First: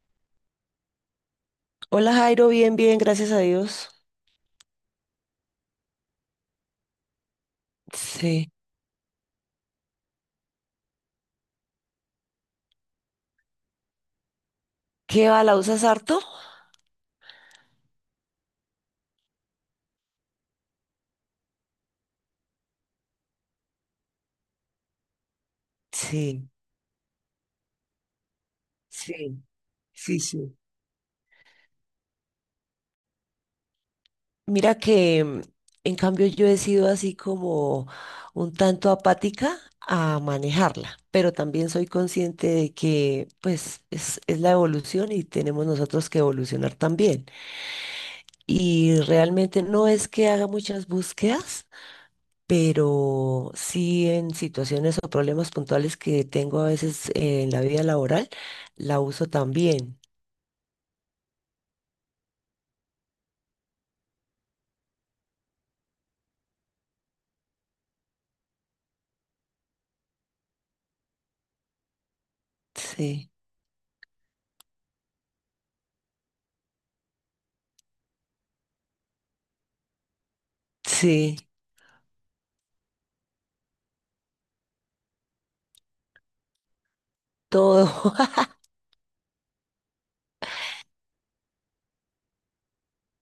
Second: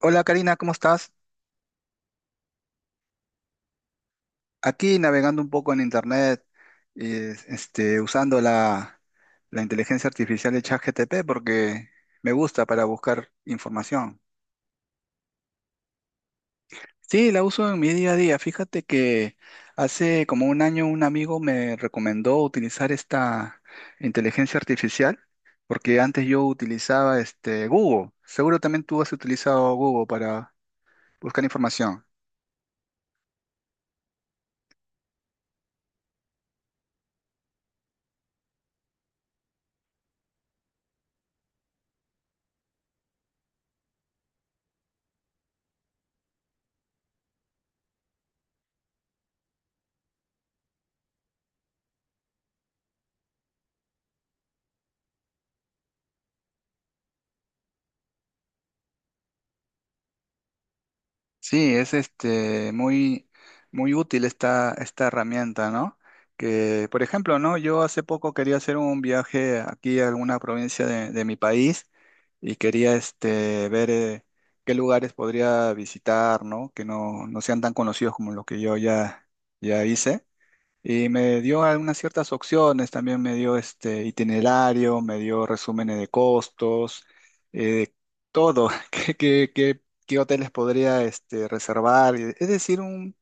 Hola Karina, ¿cómo estás? Hola Jairo, bien, bien, gracias a Dios. Aquí navegando un poco en internet, usando Sí. La inteligencia artificial de ChatGPT porque me gusta para buscar información. ¿Qué va? ¿La usas harto? Sí, la uso en mi día a día. Fíjate que hace como un año un amigo me recomendó utilizar esta inteligencia artificial porque antes yo Sí, utilizaba Google. Seguro también tú has sí, utilizado Google sí, para sí. buscar información. Mira que en cambio yo he sido así como un tanto apática a manejarla, pero también soy consciente de que pues es la evolución y tenemos nosotros que evolucionar también. Y realmente no es que haga muchas búsquedas, pero sí en situaciones o problemas puntuales que tengo a veces en la vida laboral, la uso también. Sí, es muy útil esta herramienta, ¿no? Que, por ejemplo, ¿no? Yo hace poco quería hacer un viaje aquí a alguna provincia de mi país y quería Sí, ver qué lugares podría visitar, ¿no? Que no sean tan conocidos como los que yo ya hice. Y sí, me dio algunas ciertas opciones, también me dio este itinerario, me dio resúmenes de costos, todo. eh, todo, qué hoteles podría reservar. Es decir,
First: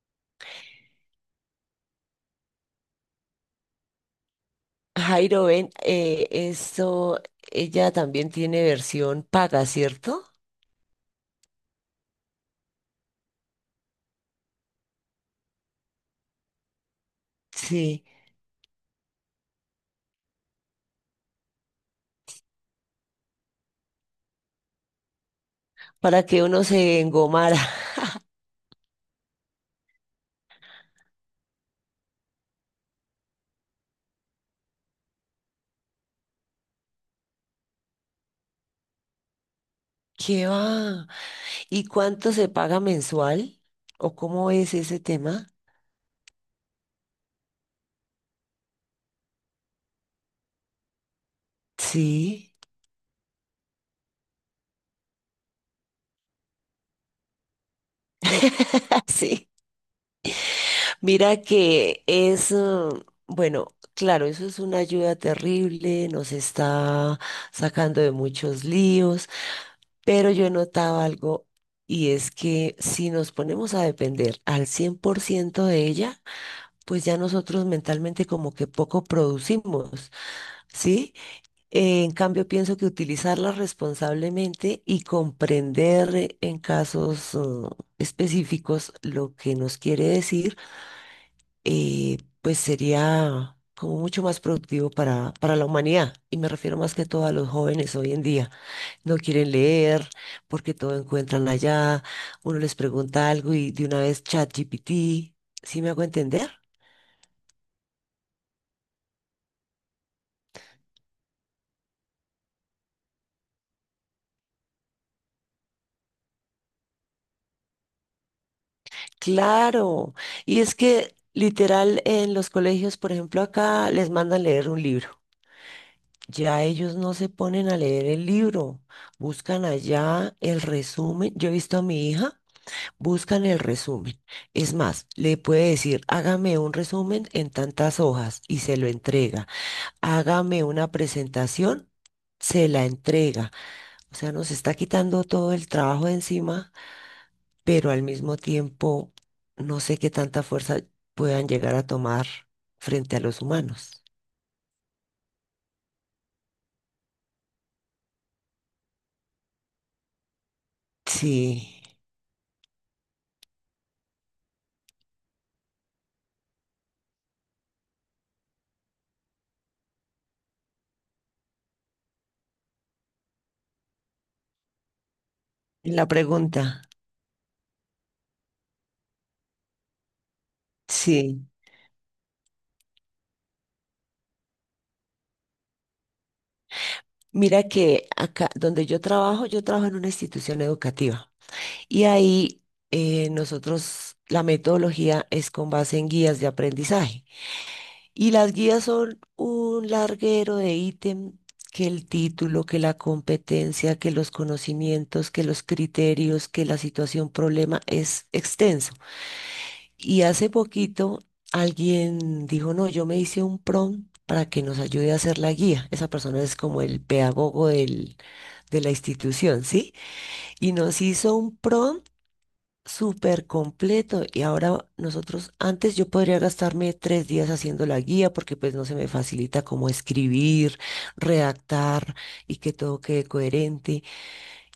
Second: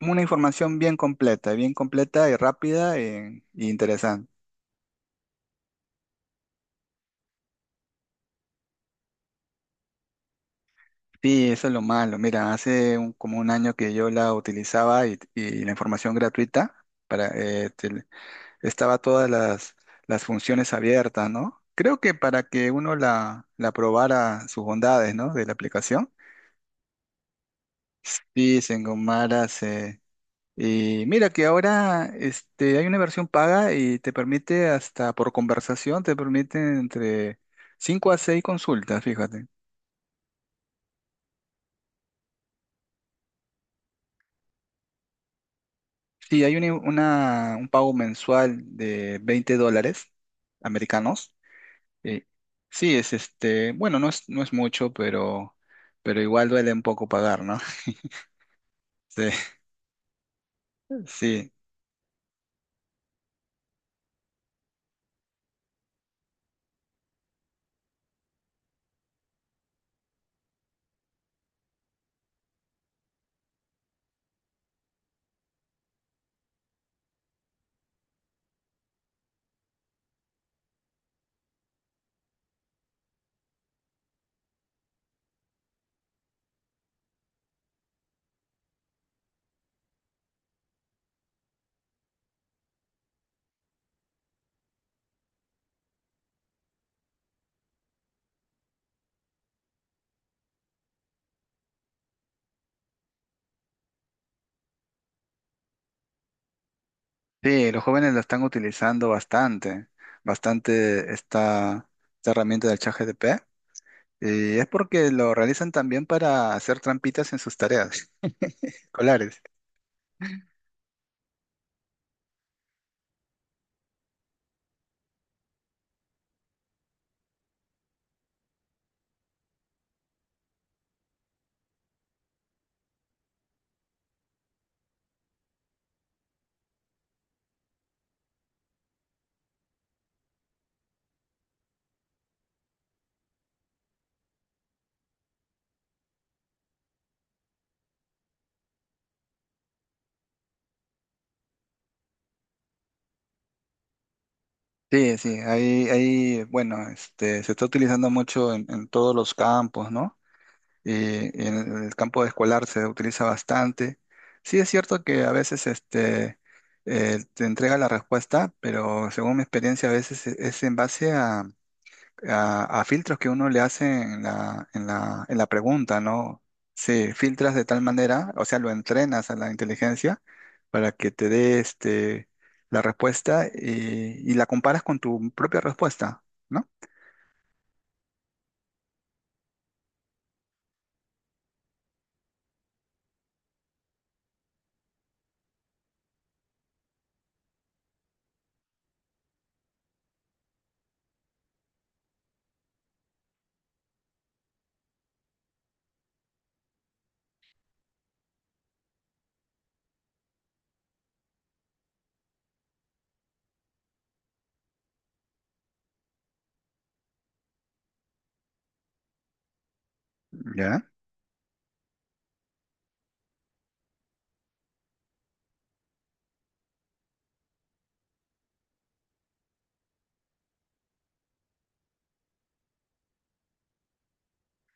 una información bien completa y rápida e interesante. Jairo, ven, eso, ella también tiene versión paga, ¿cierto? Sí, eso es lo malo. Mira, como un año que yo la utilizaba y la información gratuita para, Sí, estaba todas las funciones abiertas, ¿no? Creo que para que uno la probara sus bondades, ¿no? De la aplicación. para que uno se engomara. Y se engomara, se... Y mira que ahora hay una versión paga y te permite hasta por conversación, te permite entre 5 a 6 consultas, fíjate. ¿Qué va? ¿Y cuánto se paga mensual? ¿O cómo es ese tema? Sí, hay un pago mensual de 20 dólares americanos. eh, Sí, sí, es bueno, no es mucho, pero igual duele un poco pagar, ¿no? Sí, sí. Mira sí, que bueno, claro, eso es una ayuda terrible, nos está sacando de muchos líos, pero yo notaba algo y es que si nos ponemos a depender al 100% de ella, pues ya nosotros mentalmente como que poco producimos, ¿sí? En cambio, pienso que utilizarla responsablemente y comprender en casos, específicos lo que nos quiere decir, pues sería como mucho más productivo para la humanidad. Y me refiero más que todo a los jóvenes hoy en día. No quieren leer porque todo encuentran allá. Uno les pregunta algo y de una vez ChatGPT. ¿Sí me hago entender? sí, los jóvenes la están utilizando bastante, bastante esta, esta herramienta del ChatGPT y es porque lo realizan también para hacer trampitas en sus tareas escolares. Claro. Y es que literal en los colegios, por ejemplo, acá les mandan leer un libro. Ya ellos no se ponen a leer el libro, buscan allá el resumen. Yo he visto a mi hija. Buscan el resumen. Es más, le puede decir, hágame un resumen en tantas hojas y se lo entrega. Hágame una presentación, se la entrega. O sea, nos está quitando todo el trabajo de encima, pero al mismo tiempo no sé qué tanta fuerza puedan llegar a tomar frente a los humanos. Sí, ahí, bueno, se está utilizando mucho en todos los campos, ¿no? Y, y Sí, en el campo escolar se utiliza bastante. Sí, es cierto que a veces, te entrega la respuesta, pero según mi experiencia, a veces es en base a filtros que uno le hace en en la pregunta, la ¿no? pregunta. Sí, filtras de tal manera, o sea, lo entrenas a la inteligencia para que te Sí. dé la respuesta y la comparas con tu propia respuesta, ¿no? Mira que acá donde yo trabajo en una institución educativa. Y ahí nosotros, la metodología es con base en guías de aprendizaje. Y las guías son un larguero de ítem, que el título, que la competencia, que los conocimientos, que los criterios, que la situación problema es extenso. Y hace poquito alguien dijo, no, yo me hice un prompt para que nos ayude a hacer la guía. Esa persona es como de la institución, ¿sí? Y ¿Ya? nos hizo un prompt súper completo y ahora nosotros, antes yo podría gastarme tres días haciendo la guía porque pues no se me facilita como escribir, redactar y que todo quede coherente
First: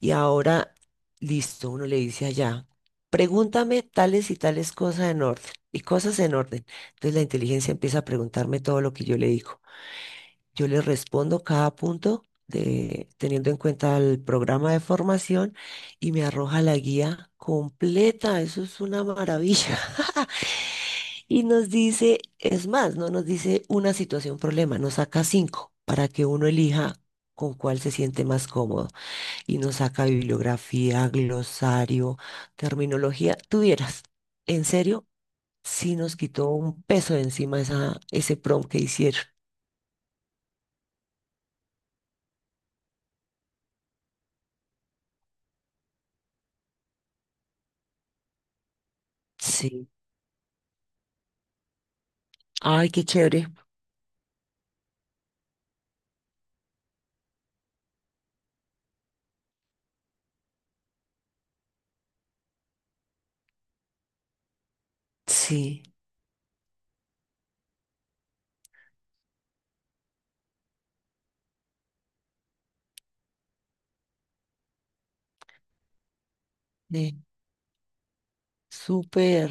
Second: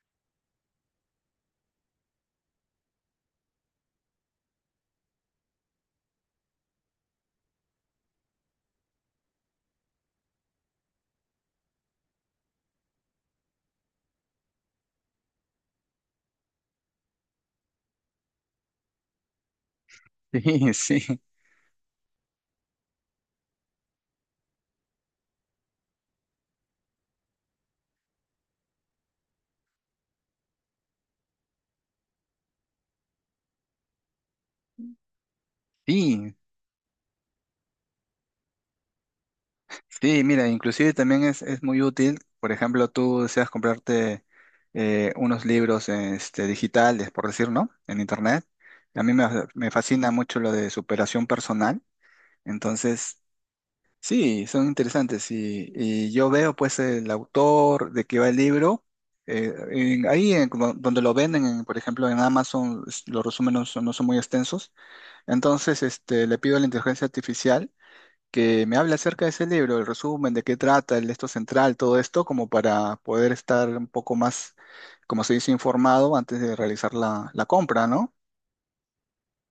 y ahora listo, uno le dice allá, pregúntame tales y tales cosas en orden y cosas en orden. Entonces la inteligencia empieza a preguntarme todo lo que yo le digo. Yo les respondo cada punto de, teniendo en cuenta el programa de formación y me arroja la guía completa. Eso es una maravilla. Sí, Y nos dice, es más, no nos dice una situación, problema, nos saca cinco para que uno elija con cuál se siente más cómodo. Y nos saca bibliografía, glosario, terminología. Tuvieras, en serio, sí nos sí, quitó un peso de encima esa, ese prompt que hicieron. sí, mira, inclusive también es muy útil, por ejemplo, tú deseas comprarte unos libros digitales, por decir, ¿no? En internet. A mí me Sí. fascina mucho lo de superación personal. Ay, qué Entonces, chévere. sí, son interesantes y yo veo pues el autor de qué va el libro, ahí en como donde lo venden, en, por ejemplo en Amazon, los resúmenes no son muy extensos, Sí. entonces le pido a la inteligencia artificial que me hable acerca de ese libro, el resumen, de qué trata, el esto central, todo esto, como para poder estar un poco más, como se dice, informado antes de realizar Sí, la compra, ¿no? súper.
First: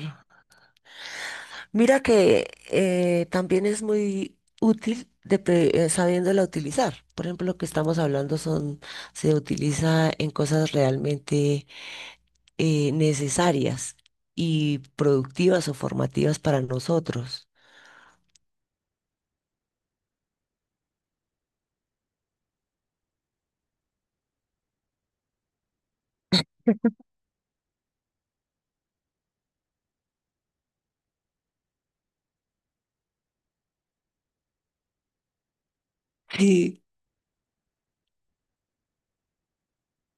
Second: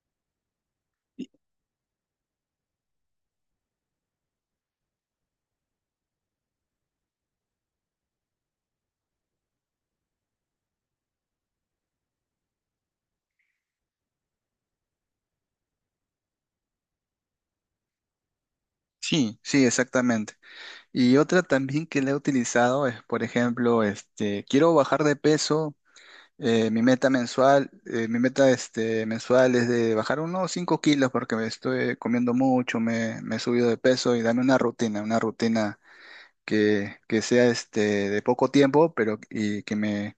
Y- Mira que también es muy útil de sabiéndola utilizar. Por ejemplo, lo que estamos hablando son, se utiliza en cosas realmente necesarias y productivas o formativas para nosotros. Sí, sí, exactamente. Y otra también que la he utilizado es, por ejemplo, quiero bajar de peso, mi meta mensual es de bajar unos 5 kilos porque me estoy comiendo mucho, me he subido de peso y dame una rutina Sí, que sea de poco tiempo, pero y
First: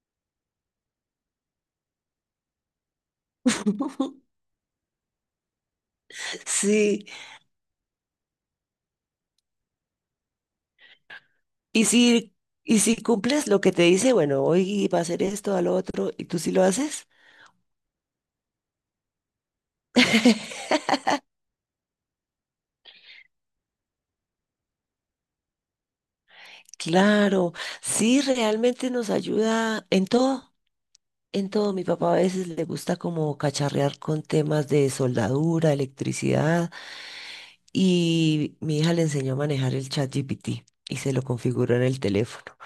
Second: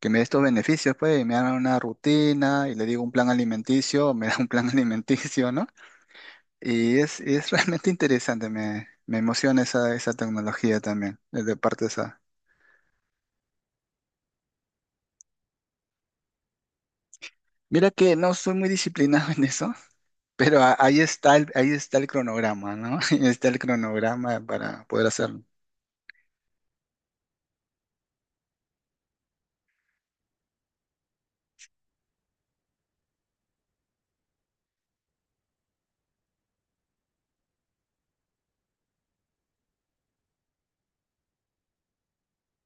que me dé estos beneficios, pues, y me hagan una rutina y le digo un plan alimenticio, me da un plan alimenticio, ¿no? Y sí. Y es realmente interesante, me emociona esa tecnología también, de parte Y de esa. si, y si cumples lo que te dice, bueno, hoy va a hacer esto, al otro, y tú sí lo haces. Mira que no soy muy disciplinado en eso, pero ahí está el cronograma, ¿no? Ahí está el cronograma para poder hacerlo. Claro, sí, realmente nos ayuda en todo. En todo, mi papá a veces le gusta como cacharrear con temas de soldadura, electricidad, y mi hija le enseñó a manejar el ChatGPT y se lo configuró en el teléfono.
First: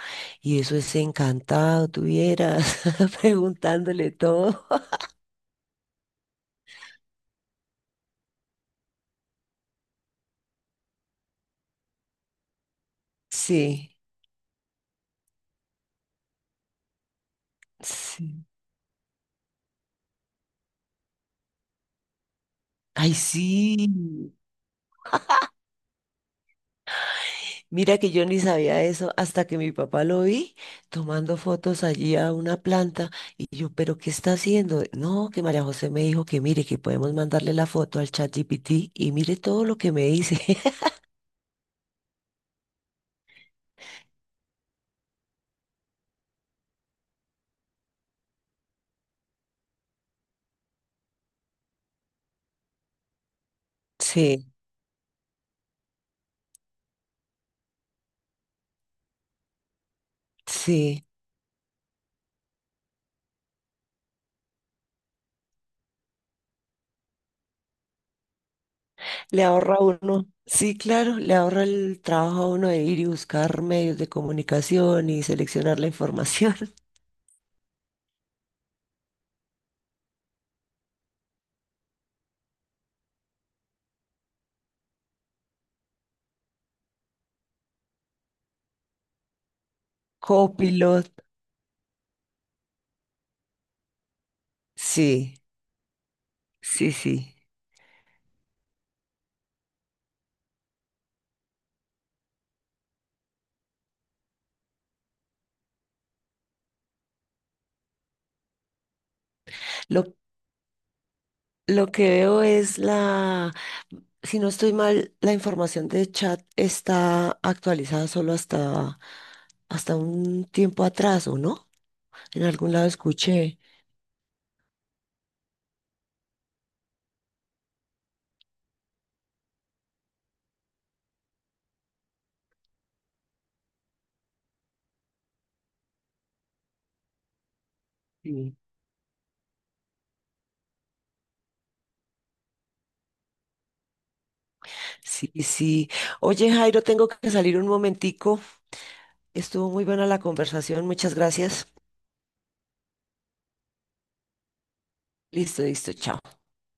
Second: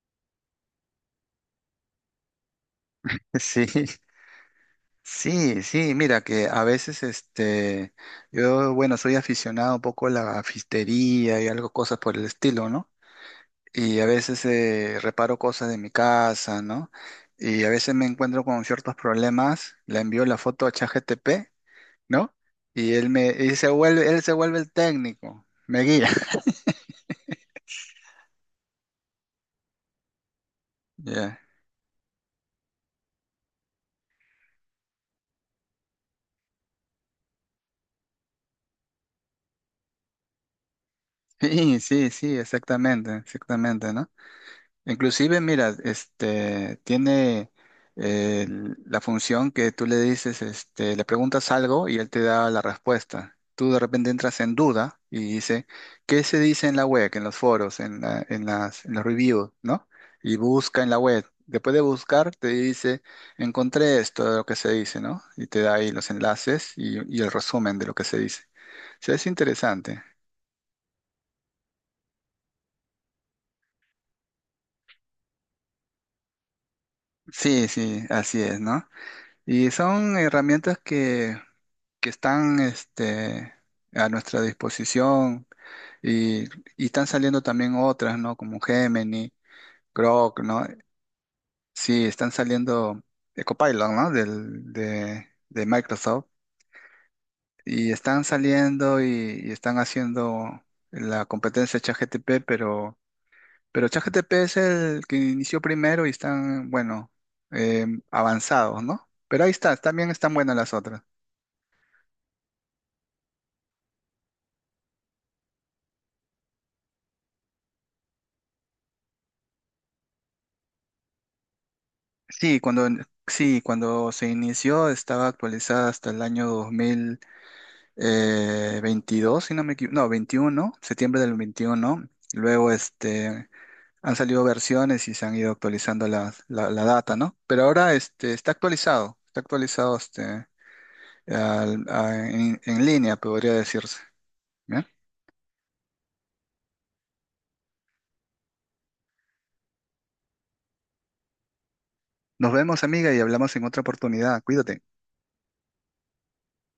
Y eso es encantado, tuvieras Sí, preguntándole todo. sí, sí, mira que a veces yo, bueno, soy aficionado un poco a la fistería y algo, cosas por el estilo, ¿no? Sí, Y a veces reparo cosas de mi casa, ¿no? Y a veces me sí. encuentro con ciertos problemas, le envío la foto a ChatGPT, ¿no? Y él Ay, me y se sí. vuelve, él se vuelve el técnico, me guía. Mira que yo ni sabía eso hasta que mi papá lo vi tomando Ya. fotos allí a una planta y yo, pero ¿qué está haciendo? No, que María José me dijo que mire, que podemos mandarle la foto al chat GPT y mire todo lo que me dice. Sí, sí, sí, exactamente, exactamente, ¿no? Inclusive, mira, este tiene eh, la función que tú le dices, le preguntas algo y él te da la respuesta. Tú de repente entras Sí, en duda y dice, ¿qué se dice en la web, en los foros, en la- en las, en los reviews, ¿no? Y busca en la sí, web. Después de buscar, te dice, encontré esto de lo que se dice, ¿no? Y te da ahí los enlaces y el resumen de lo que se dice. O sea, es le ahorra a interesante. uno. Sí, claro, le ahorra el trabajo a uno de ir y buscar medios de comunicación y seleccionar la información. Sí, sí, así es, ¿no? Y son herramientas que están a nuestra disposición y, y están saliendo también otras, ¿no? Como Gemini, Grok, ¿no? Copilot, Sí, están saliendo Copilot, ¿no? Sí, De Microsoft sí, sí. y están saliendo y están haciendo la competencia de ChatGPT, pero ChatGPT es el que inició primero y están, bueno, avanzados, ¿no? Pero ahí está, también Lo están buenas las otras. Lo que veo es la, si no estoy mal, la información de chat está actualizada solo hasta, hasta un tiempo atrás, ¿o no? En Sí, algún lado cuando, escuché. sí, cuando se inició estaba actualizada hasta el año 2022, si no me equivoco, no, 21, septiembre del 21. Luego han salido versiones y se han ido actualizando la data, ¿no? Pero ahora Sí. Está actualizado en línea, podría decirse. ¿Bien? Sí, sí. Oye, Jairo, tengo que salir un momentico. Estuvo muy buena la conversación. Muchas gracias. Nos vemos, amiga, y hablamos en otra oportunidad. Cuídate. Listo, listo, chao.